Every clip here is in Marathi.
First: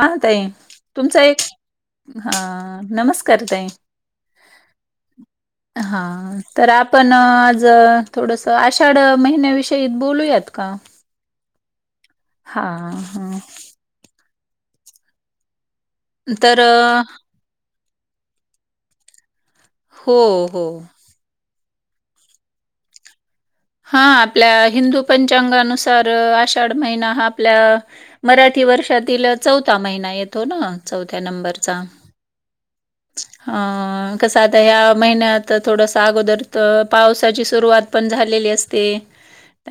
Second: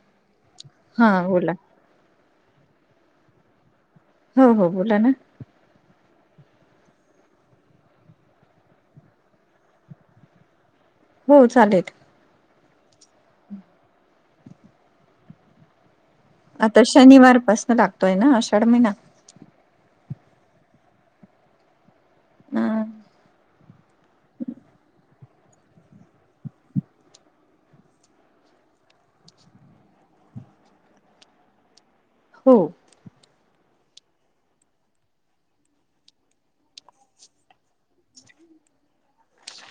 हा ताई हा तुमचा एक बोला हा नमस्कार ताई हो हो बोला ना हा तर आपण आज थोडस आषाढ महिन्याविषयी बोलूयात का हो चालेल हा हा तर आता अ, शनिवारपासून लागतोय ना आषाढ महिना हो हो हम हा आपल्या हिंदू पंचांगानुसार आषाढ महिना हा आपल्या मराठी वर्षातील चौथा महिना येतो ना चौथ्या नंबरचा हो. अ कसं आता ह्या महिन्यात थोडस अगोदर पावसाची सुरुवात पण झालेली आहे.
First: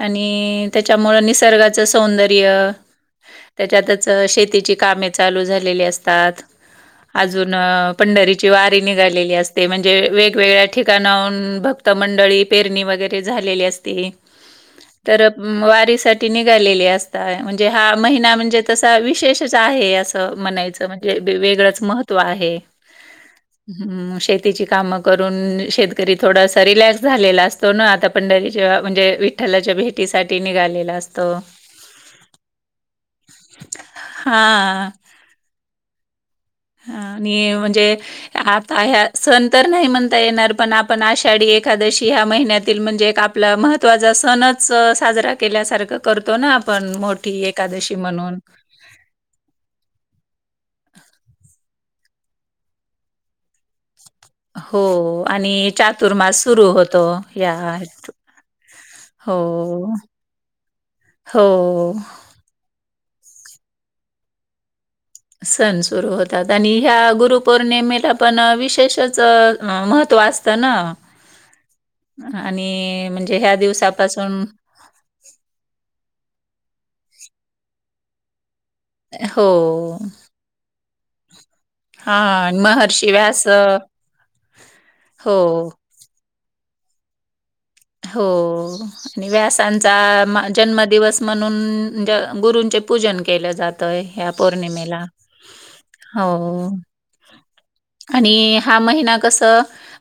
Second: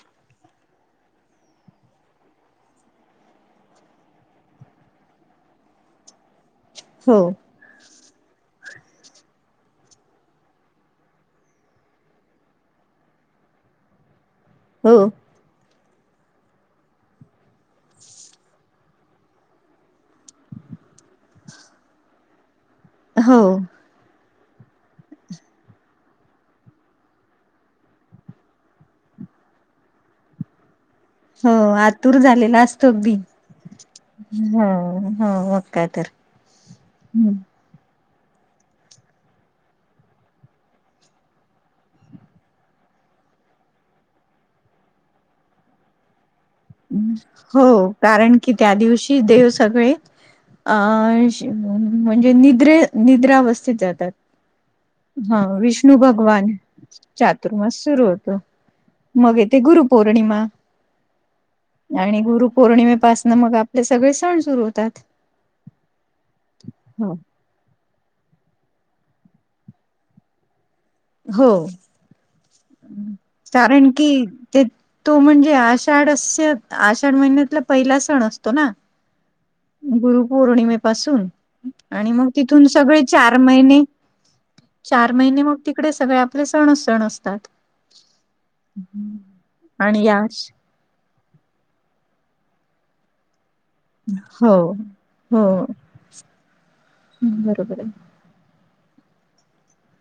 आणि त्याच्यामु निसर्गाच सौंदर्य. त्याच्यातच शेतीची कामे चालू झालेली असतात हो अजून. पंढरीची वारी निघालेली असते म्हणजे वेगवेगळ्या ठिकाणाहून. मंडळी पेरणी वगैरे झालेली असते हो तर वारीसाठी निघालेली असत म्हणजे हा महिना म्हणजे तसा विशेषच आहे असं म्हणायचं म्हणजे वेगळंच महत्त्व आहे हो ह् शेतीची कामं करून शेतकरी थोडासा रिलॅक्स झालेला असतो ना आता पण डारे जेव्हा म्हणजे विठ्ठलाच्या भेटीसाठी निघालेला असतो हो आतुर झालेला असतो अगदी हो हां. हो मग काय तर. हा आणि म्हणजे आता ह्या सण तर नाही म्हणता येणार पण आपण आषाढी एकादशी ह्या महिन्यातील म्हणजे आपला महत्त्वाचा सणच साजरा केल्यासारखं करतो ना. पण हम्म मोठी हो एकादशी कारण म्हणून की त्या दिवशी देव सगळे. अ म्हणजे निद्रे निद्रावस्थित जातात हो हा आणि विष्णु चातुर्मास भगवान सुरू होतो या चातुर्मास सुरूत. मग ये ते हो. गुरुपौर्णिमा हो आणि गुरुपौर्णिमेपासन मग आपले सगळे सण सुरू होतात सण सुरू होतात आणि ह्या गुरु. पौर्णिमेला पण विशेषच महत्व असतं ना. हो आणि म्हणजे ह्या कारण की दिवसापासून ते तो म्हणजे आषाढ आषाढ महिन्यातला पहिला सण असतो ना हो. गुरुपौर्णिमे पासून आणि मग हां तिथून सगळे महर्षी चार व्यास अ, महिने चार महिने मग हो. तिकडे सगळे आपले सण उ सण असतात हो आणि आणि या व्यासांचा जन्म दिवस म्हणून गुरूंचे पूजन केलं जातय ह्या हो पौर्णिमेला. हो ह् बरोबर आहे आणि हा महिना कस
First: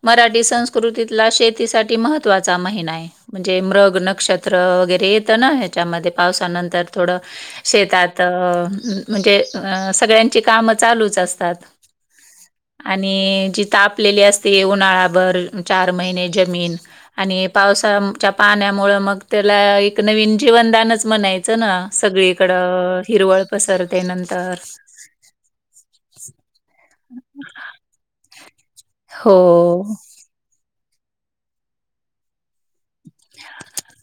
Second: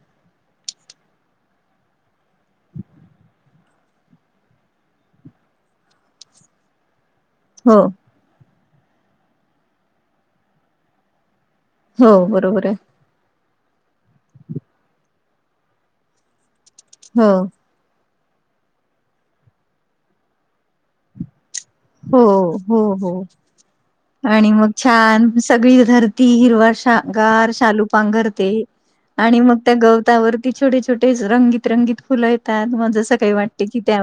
मराठी संस्कृतीतला शेतीसाठी महत्त्वाचा महि आहे म्हणजे मृग नक्षत्र वगैरे येतं ना ह्याच्यामध्ये पावसानंतर. थोडं हो शेतात म्हणजे सगळ्यांची कामं चालूच असतात हो बरोबर आहे आणि जी तापलेली असते उन्हाळा्यावरर चार महिने जमीन हो आणि पावसाच्या पाण्यामुळं मग त्याला एक नवीन जीवनदानच म्हणायचं ना. हो हो सगळीकडं हो हिरवळ पसरते आणि नंतर मग छान सगळी धरती हिरवा शगार शालू पांघरते हो, आणि मग त्या गवतावर. ते छोटे छोटे रंगीत रंगीत फुलं येतात म जसं काही वाटते की त्या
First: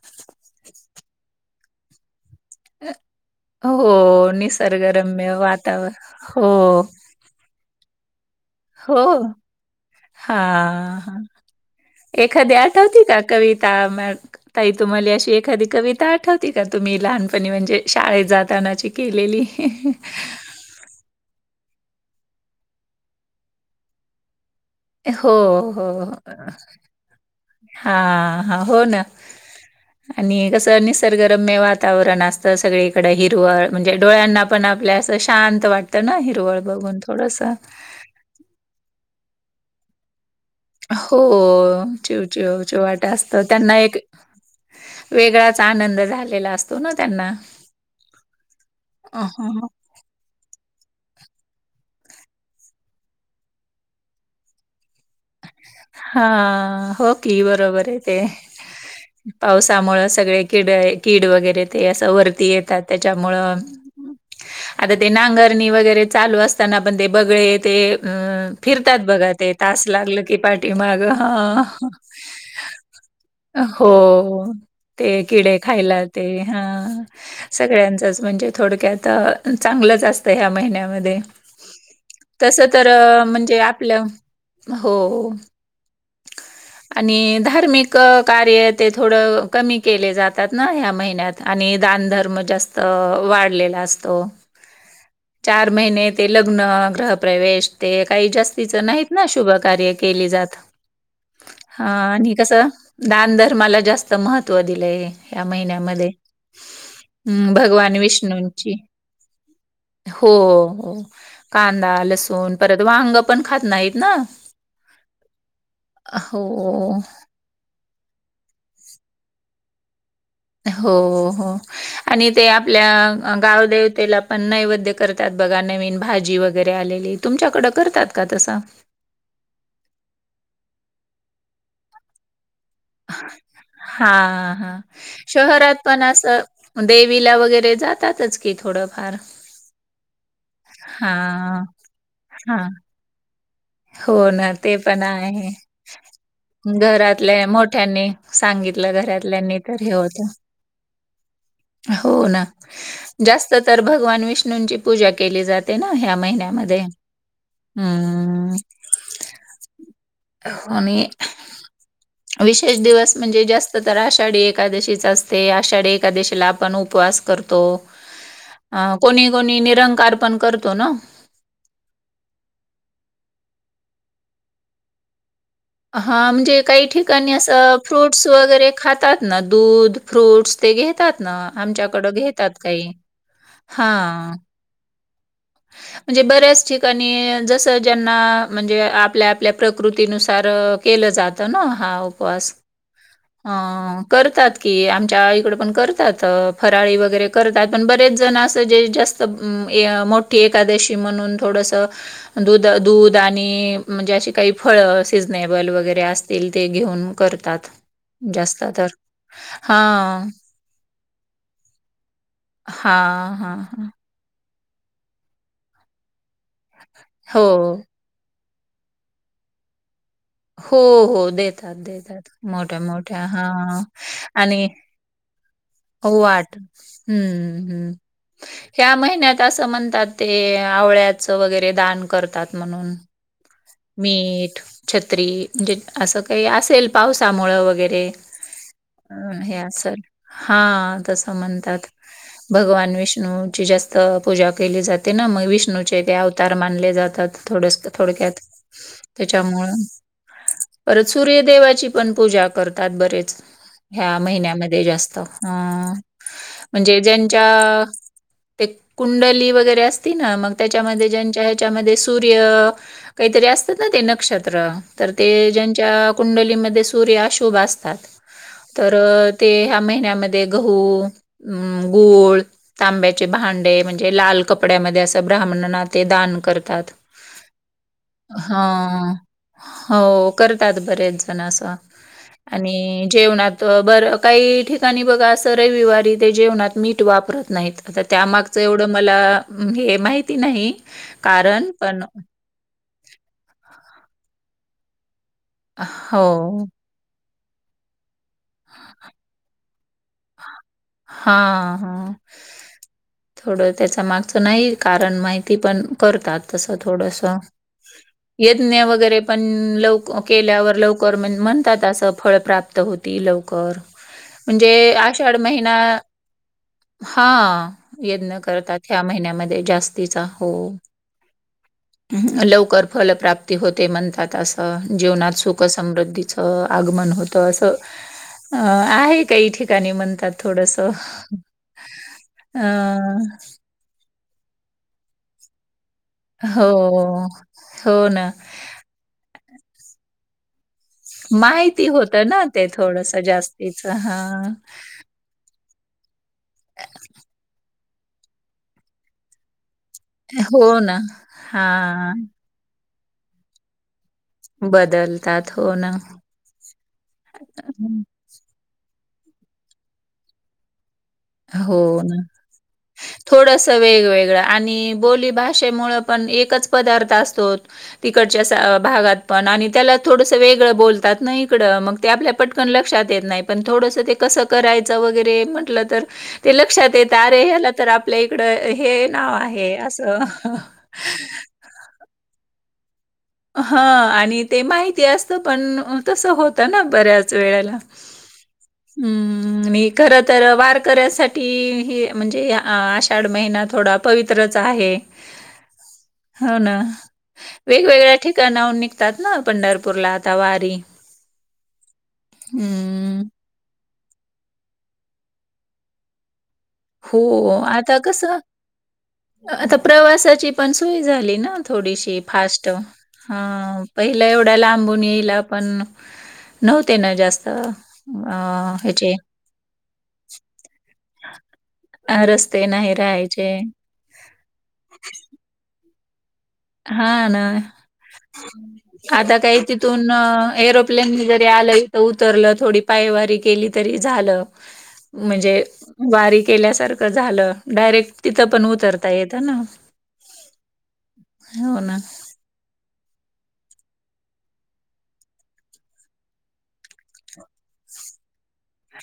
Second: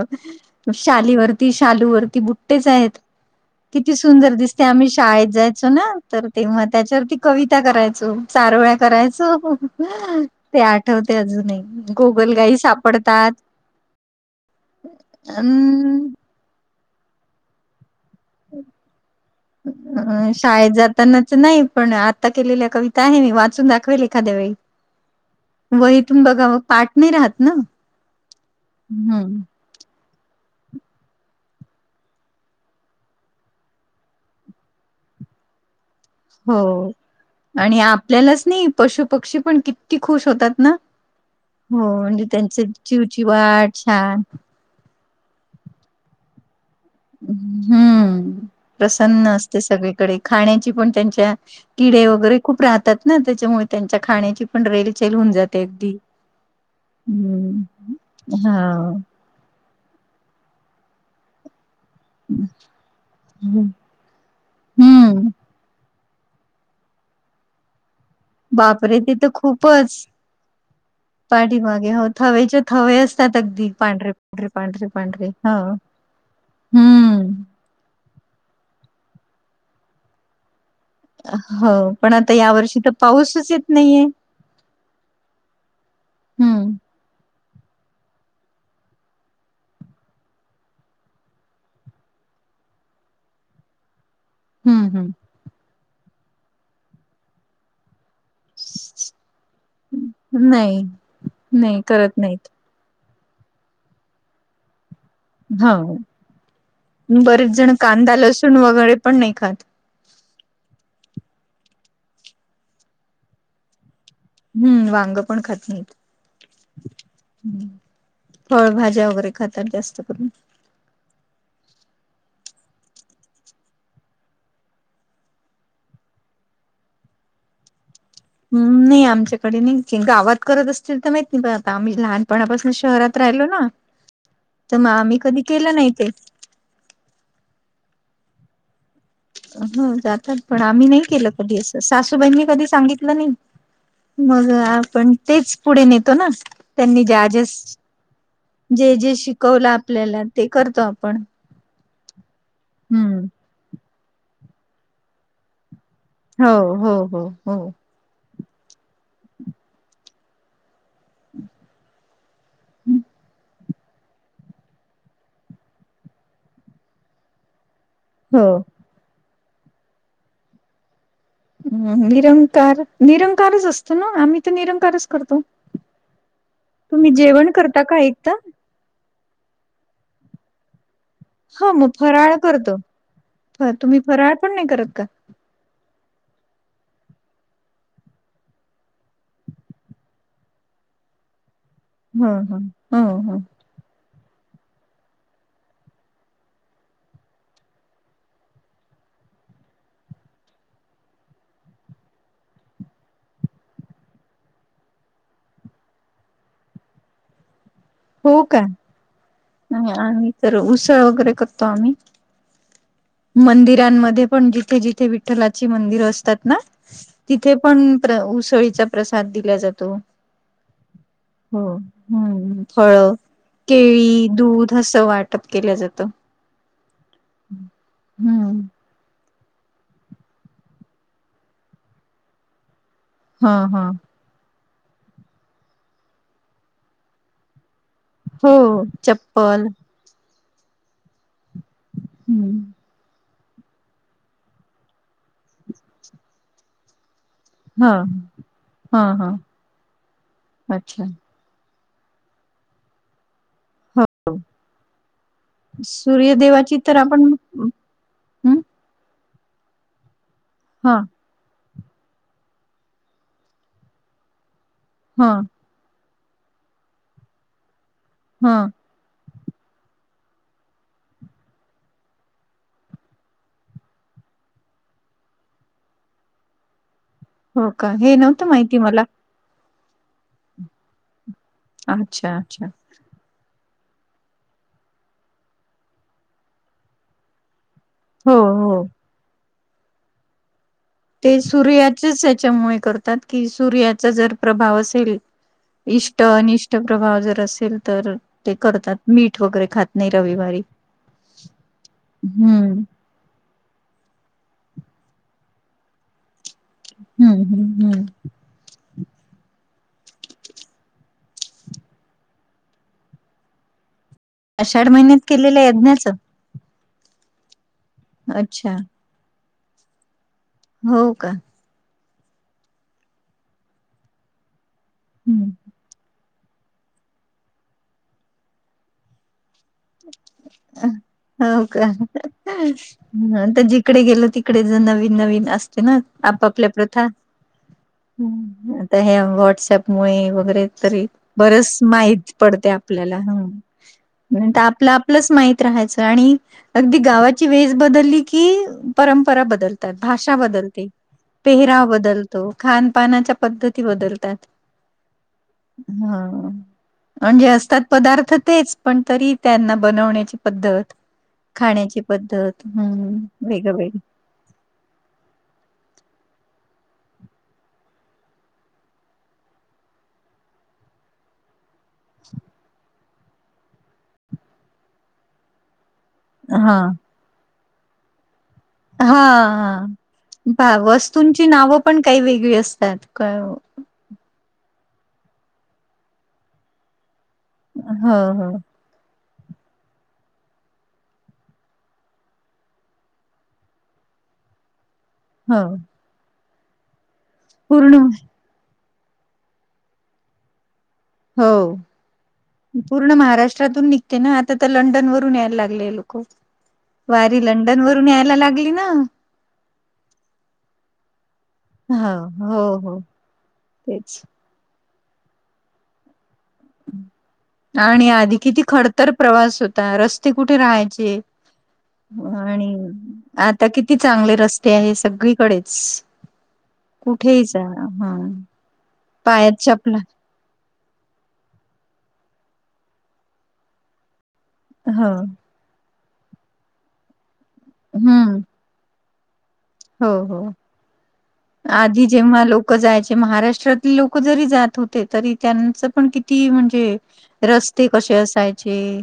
शालीवरती शालूवररती बुट. आहेत किती हो सुंदर दिसते आम्ही शाळेत निसर्गरम्य जायचो ना वातावरण तर तेव्हा हो, त्याच्यावरती कविता करायचं. चारव्या हो. करायच ते हां, आठवते हां. अजूनही एखादी गोगलगाई आठवती का सापडतात कविता ताई तुम्हाला अशी अ एखादी कविता आठव ते का तुम्ही लहानपणी म्हणजे शाळेत जातानाची केलेली शाळेत जात जातानाच नाही पण आता केलेल्या कविता आहे ना वाचून दाखवेल एखाद्या वेळी हो हो वहीतून बघा मग पाठ नाही राहत ना हा ह हो ना हम्म आणि कसं निसर्गरम्य वातावरण असतं सगळीकडं हिरवळ म्हणजे डोळ्यांना पण आपल्या असं शांत वाटतं ना हिरवळ हो बघून थोडस आणि आपल्यालाच नाही पशु पक्षी पण किती खुश होतात ना हो हो चिव म्हणजे त्यांचे चिव चिवाट असत चिवचिवाट त्यांना एक छान वेगळाच आनंद झालेला असतो ना त्यांना. हम्म अ, प्रसन्न हां, असते हां. सगळीकडे खाण्याची पण त्यांच्या किडे वगैरे खूप राहतात ना त्याच्यामुळे त्यांच्या खाण्याची पण रेलचेल होऊन जात हा होकी बरोबर हे ते हा. पावसामुळे सगळे किड कीड वगैरे ते अस वरती येतात त्याच्यामुळेआता ते हम्म नांगर नागरनी वगैरे चालू असताना पण ते बगळे ते अ बापरे फिरतात तर बघा ते तास खूपच. लागलं की पाठी माग हा पाठीमागे हो थवेचे थवे असतात अगदी हो पांढरे पांढरे पांढरे ते पांढरे किडे हो. खायलात ते हा हम्म सगळ्यांचच म्हणजे थोडक्यात चांगलंच असतं ह्या महिन्यामध्ये हो पण आता या तस वर्षी तर पाऊसच म्हणजे येत आपलं नाहीये हो हम्म आणि धार्मिक कार्य ते थोडं कमी केले जातात ना ह्या महिन्यात आणि दानधर्म जास्त वाढलेला असतो हम्म हम्म चार महिने ते लग्न ग्रह प्रवेश ते काही जास्त तिच नाहीत ना शुभ कार्य केली जात नाही नाही हा करत आणि नाहीत. कस दानधर्माला जास्त महत्त्व दिलंय या हां. महिन्यामध्ये बरेच हम् जण भगवान कांदा, लसूण विष्णूंची वगैरे पण नाही खात. हो कांदा लसूण परत वांग पण खात नाहीत ना हम्म वांग पण खात नाहीत अ हो फळभाज्या वगैरे खातात जास्त करून हो हो आणि ते आपल्या गावदेवतेला पण नैवेद्य करतात बघा नवीन भाजी वगैरे आलेली तुमच्याकडं करतात का तसं? नाही आमच्याकडे नाही गावात करत असतील तर माहित नाही पण आता आम्ही लहानपणापासून शहरात राहिलो ना, हा हा तर मग आम्ही कधी केलं शहरात नाही पण ते. असं देवीला वगैरे जातातच की थोडंफार हो जातात पण आम्ही नाही केलं कधी हां असं सासूबाईंनी कधी हां. सांगितलं नाही हो मग ना ते पण आपण आहे. तेच पुढे नेतो ना त्यांनी ज्या घरातल्या आजेस मोठ्यांनी सांगितलं जे जे घरातल्यांनी शिकवलं तर हे आपल्याला होतं. ते करतो आपण हो ना हं. जास्त तर भगवान विष्णूंची पूजा केली जाते ते ना ह्या हो महिन्यामध्ये हम्म हम् आणि [inaudible] विशेष दिवस म्हणजे जास्त तर आषाढी एकादशीच असते आषाढी एकादशीला आपण उपवास करतो करतो हो कोणी कोणी निरंकार पण करतो ना हम् निरंकार निरंकारच असतो ना आम्ही तर निरंकारच करतो हा म्हणजे काही तुम्ही ठिकाणी जेवण असं करता का फ्रूट्स एकदा वगैरे खातात ना दूध फ्रूट्स ते घेतात ह मग आमच्याकडं फराळ घेतात काही हा कोड नाही करत का [unintelligible] म्हणजे बऱ्याच ठिकाणी जसं ज्यांना म्हणजे आपल्या आपल्या प्रकृतीनुसार केलं जात ना हा ह उपवास ह ह ह अ करतात की आमच्या इकड पण करतात फराळी वगैरे करतात पण बरेच जण असं जे जास्त मोठी एकादशी म्हणून थोडस दध दूध आणि म्हणजे अशी काही फळं सिजनेबल वगैरे असतील ते घेऊन करतात ह जास्त तर आणि हां तर उसाळ वगैरे करतो आम्ही हा मंदिरांमध्ये पण जिथे जिथे विठ्ठलाची मंदिरं असतात ना हो तिथे पण उसळीचा प्रसाद दिला जातो हो हो देतात देतात हम्म मोठ्या फळ मोठ्या हा केळी दूध असं वाटप केलं जातं हो वाट हम्म् हम् हम्म ह्या महिन्यात असं म्हणतात ते आवळ्याचं वगैरे दान करतात म्हणून हा हा मीठ छत्री म्हणजे असं काही असेल पावसामुळं वगैरे हो अ हे चप्पल सल हा तसं म्हण हम्म भगवान विष्णूची जास्त पूजा केली जाते ना मग विष्णूचे ते अवतार मानले जातात थोडस हा थोडक्यात हा हा त्याच्यामुळं अच्छा परत सूर्यदेवाची पण पूजा करतात बरेच हो ह्या महिन्यामध्ये जास्त ह सूर्यदेवाची तर म्हणजे आपण ज्यांच्या हम्म कुं वर अस म त्याच्या हा ज स काहीत असतात नत्र हा जच्या कुंडलीमध्ये सूर्यशुभ असतात हम तर ते ह्या महिन्यामध्ये गहू गूळ तांब्याचे भांडे म्हणजे लाल कपड्यामध्ये असं ब्राह्मण ना ते दान करतात हो का हे नव्हतं हा माहिती मला हो करतात बरेच जण अस अच्छा अच्छा आणि जेवणात बर काही िकाणी बा अस रवारी जेव वापत नाही हो त्याग हो एढं मला हे माहिती नाही ते कारण पण सूर्याचे तात की स्याचा जर प्रभाव असेल इ अन हो. प्रभाव जर असेल तर ते करतात मीठ वगैरे खात नाही रविवारी हा हा हम्म थोडं त्याचा मागचं नाही कारण माहिती पण करतात तसं थोडस हम्म हम्म हम्म यज्ञ वगैरे पण लव केल्यावर लवकर म्ह म्हणतात असं फळ प्राप्त होती लवकर आषाढ महिन्यात केलेलं यज्ञाचं हा यजन अच्छा करतात ह्या महिन्यामध्ये जास्त हो का लवकर फलप्राप्ती होते म्हणतात असं जीवनात हम्म सुख समृद्धीच आगमन होतं असं अ आहे काही ठिकाणी म्हणतात. थोडंसं. हो का अ, ह ज तिकडे गेल तिकडे जर नवीन नवीन असते ना. हो. आपापल्या प्रथा हो ना. आता हे व्हॉट्सअप मुळे वगैरे त बरच माहिती होतं माहती ना ते पडते आपल्याला थोडंसं ह. जास्तीचं. हां. आपलं आपलंच माहित राहायचं आणि अगदी गावाची वेज बदलली की परंपरा बदलते. भाषा हो बदलते ना. पेहराव हां. बदलतो खान पानाच्या पद्धती बदलतो. बदलतात. हो ना. हा म्हणजे असतात हं. पदार्थ तेच पण तरी त्यांना बनवण्याची पद्धत. हो खाण्याची ना पद्धत हम्म थोडस वेगळं वेगळं वेगवेगळं आणि बोल. भाषेमुळे पण एकच पदार्थ असतो. तिकडच्या भागात पण आणि त्याला थोडंस वेगळं बोलतात ना इकड मग ते आपल्या पटकन लक्षात येत नाही पण थोडंसं ते कसं करायचं वगैरे म्हटलं तर ते हा लक्षात येत अरे ह्याला तर आपल्या इकड. हा हे नाव आहे असं. ची नाव पण काही वेगळी असतात. क हो हा आणि ते माहिती असत पण तसं होतं ना बऱ्याच वेळाला हो हम्म आणि खर तर वारकऱ्यासाठी हे म्हणजे आषाढ महिना थोडा पवित्रच आहे. हा. हो ना वेगवेगळ्या िकणाहून निघतात ना पंढरपूरला आता वारी हो पूर्ण हं. महाराष्ट्रातून नि ते ना आता तर लंडन वरून यायला लागले लोक. हो. वारी लंडन आता वरून यायला कसं लागली ना. आता प्रवासाची पण सोय झाली ना. हो थोडीशी हो फास्ट हो. तेच पहिला एवढा लांबून येईला पण नव्हते ना जास्त अ ह्याचे आता रस्ते कुठे राहायचे अ, रस्ते आणि नाही राहायचे. आता किती? किती चांगले रस्ते आहे सगळीकडेच हां ना. कुठेही जा हा. आता पायात काही चपला तिथून एरोप आपल्यांनी जरी आलं इथं उतरलं थोडी पायवारी केली तरी झालं. हो म्हणजे वारी केल्याार झालं डायरेक् हम्म तिथ पण उतरत. तायेत ना. हो हो हो ना. आधी जेव्हा लोक. लक जायचे महाराष्ट्रातले लोक जरी जात होते तरी त्यांचं पण किती म्हणजे रस्ते कसे असाय. म्हणे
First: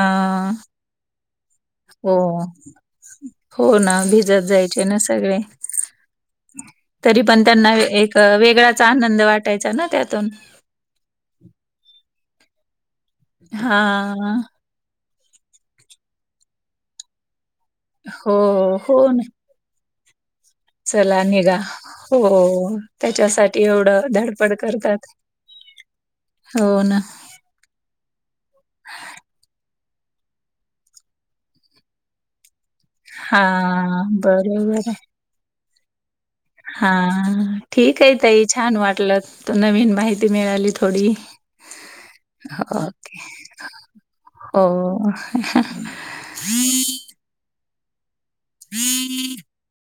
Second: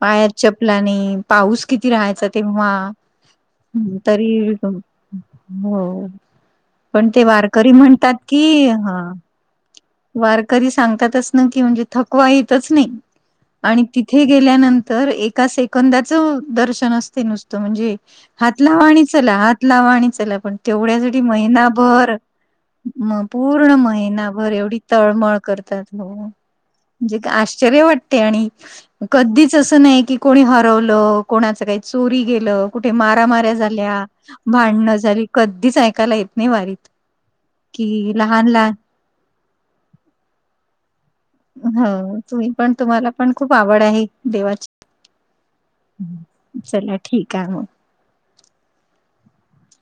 पायार चपला नाही पाऊस किती हो. राहायचा तेव्हा हो ह् ना. भिजत तरीिक. जायचे ना सगळे. हो पण तरी ते वारकरी त्यांना म्हणतात एक अ, कि वेगळाच हा. आनंद वाटायचा ना त्या वारकरी सांगतातच. म्हण हां. तथेेल्या ए. कंदाचं दर्शन असते नुसतं म्हणजे हो, हात लावा आणि हो ना. चला हात लावा आणि चला पण तेवढ्यासाठी चला निघा. महिनाभर हो. म त्याच्यासाठी पूर्ण एवढं महिनाभर धडपड एवढी. करतात. तळमळ करतात हो हो ना. म्हणजे आश्चर्य वाटत. ते आणि कधीच असं नाही की कोणी हरवलं कोणाच काही चोरी गेलं. कुठे मारा मऱ्या झाल्या हां, बरोबर भांडण झाली कधीच ऐकायला येत. नाही वारीत. हा ठीक कि आहे तई लहान लहान छान वाटलं त नवीन माहिती मिळाली थोडी हो तुम्ही पण हो, तुम्हाला ओके. पण खूप आवड आहे देवाची हो. चला ठीक आहे म हम्म.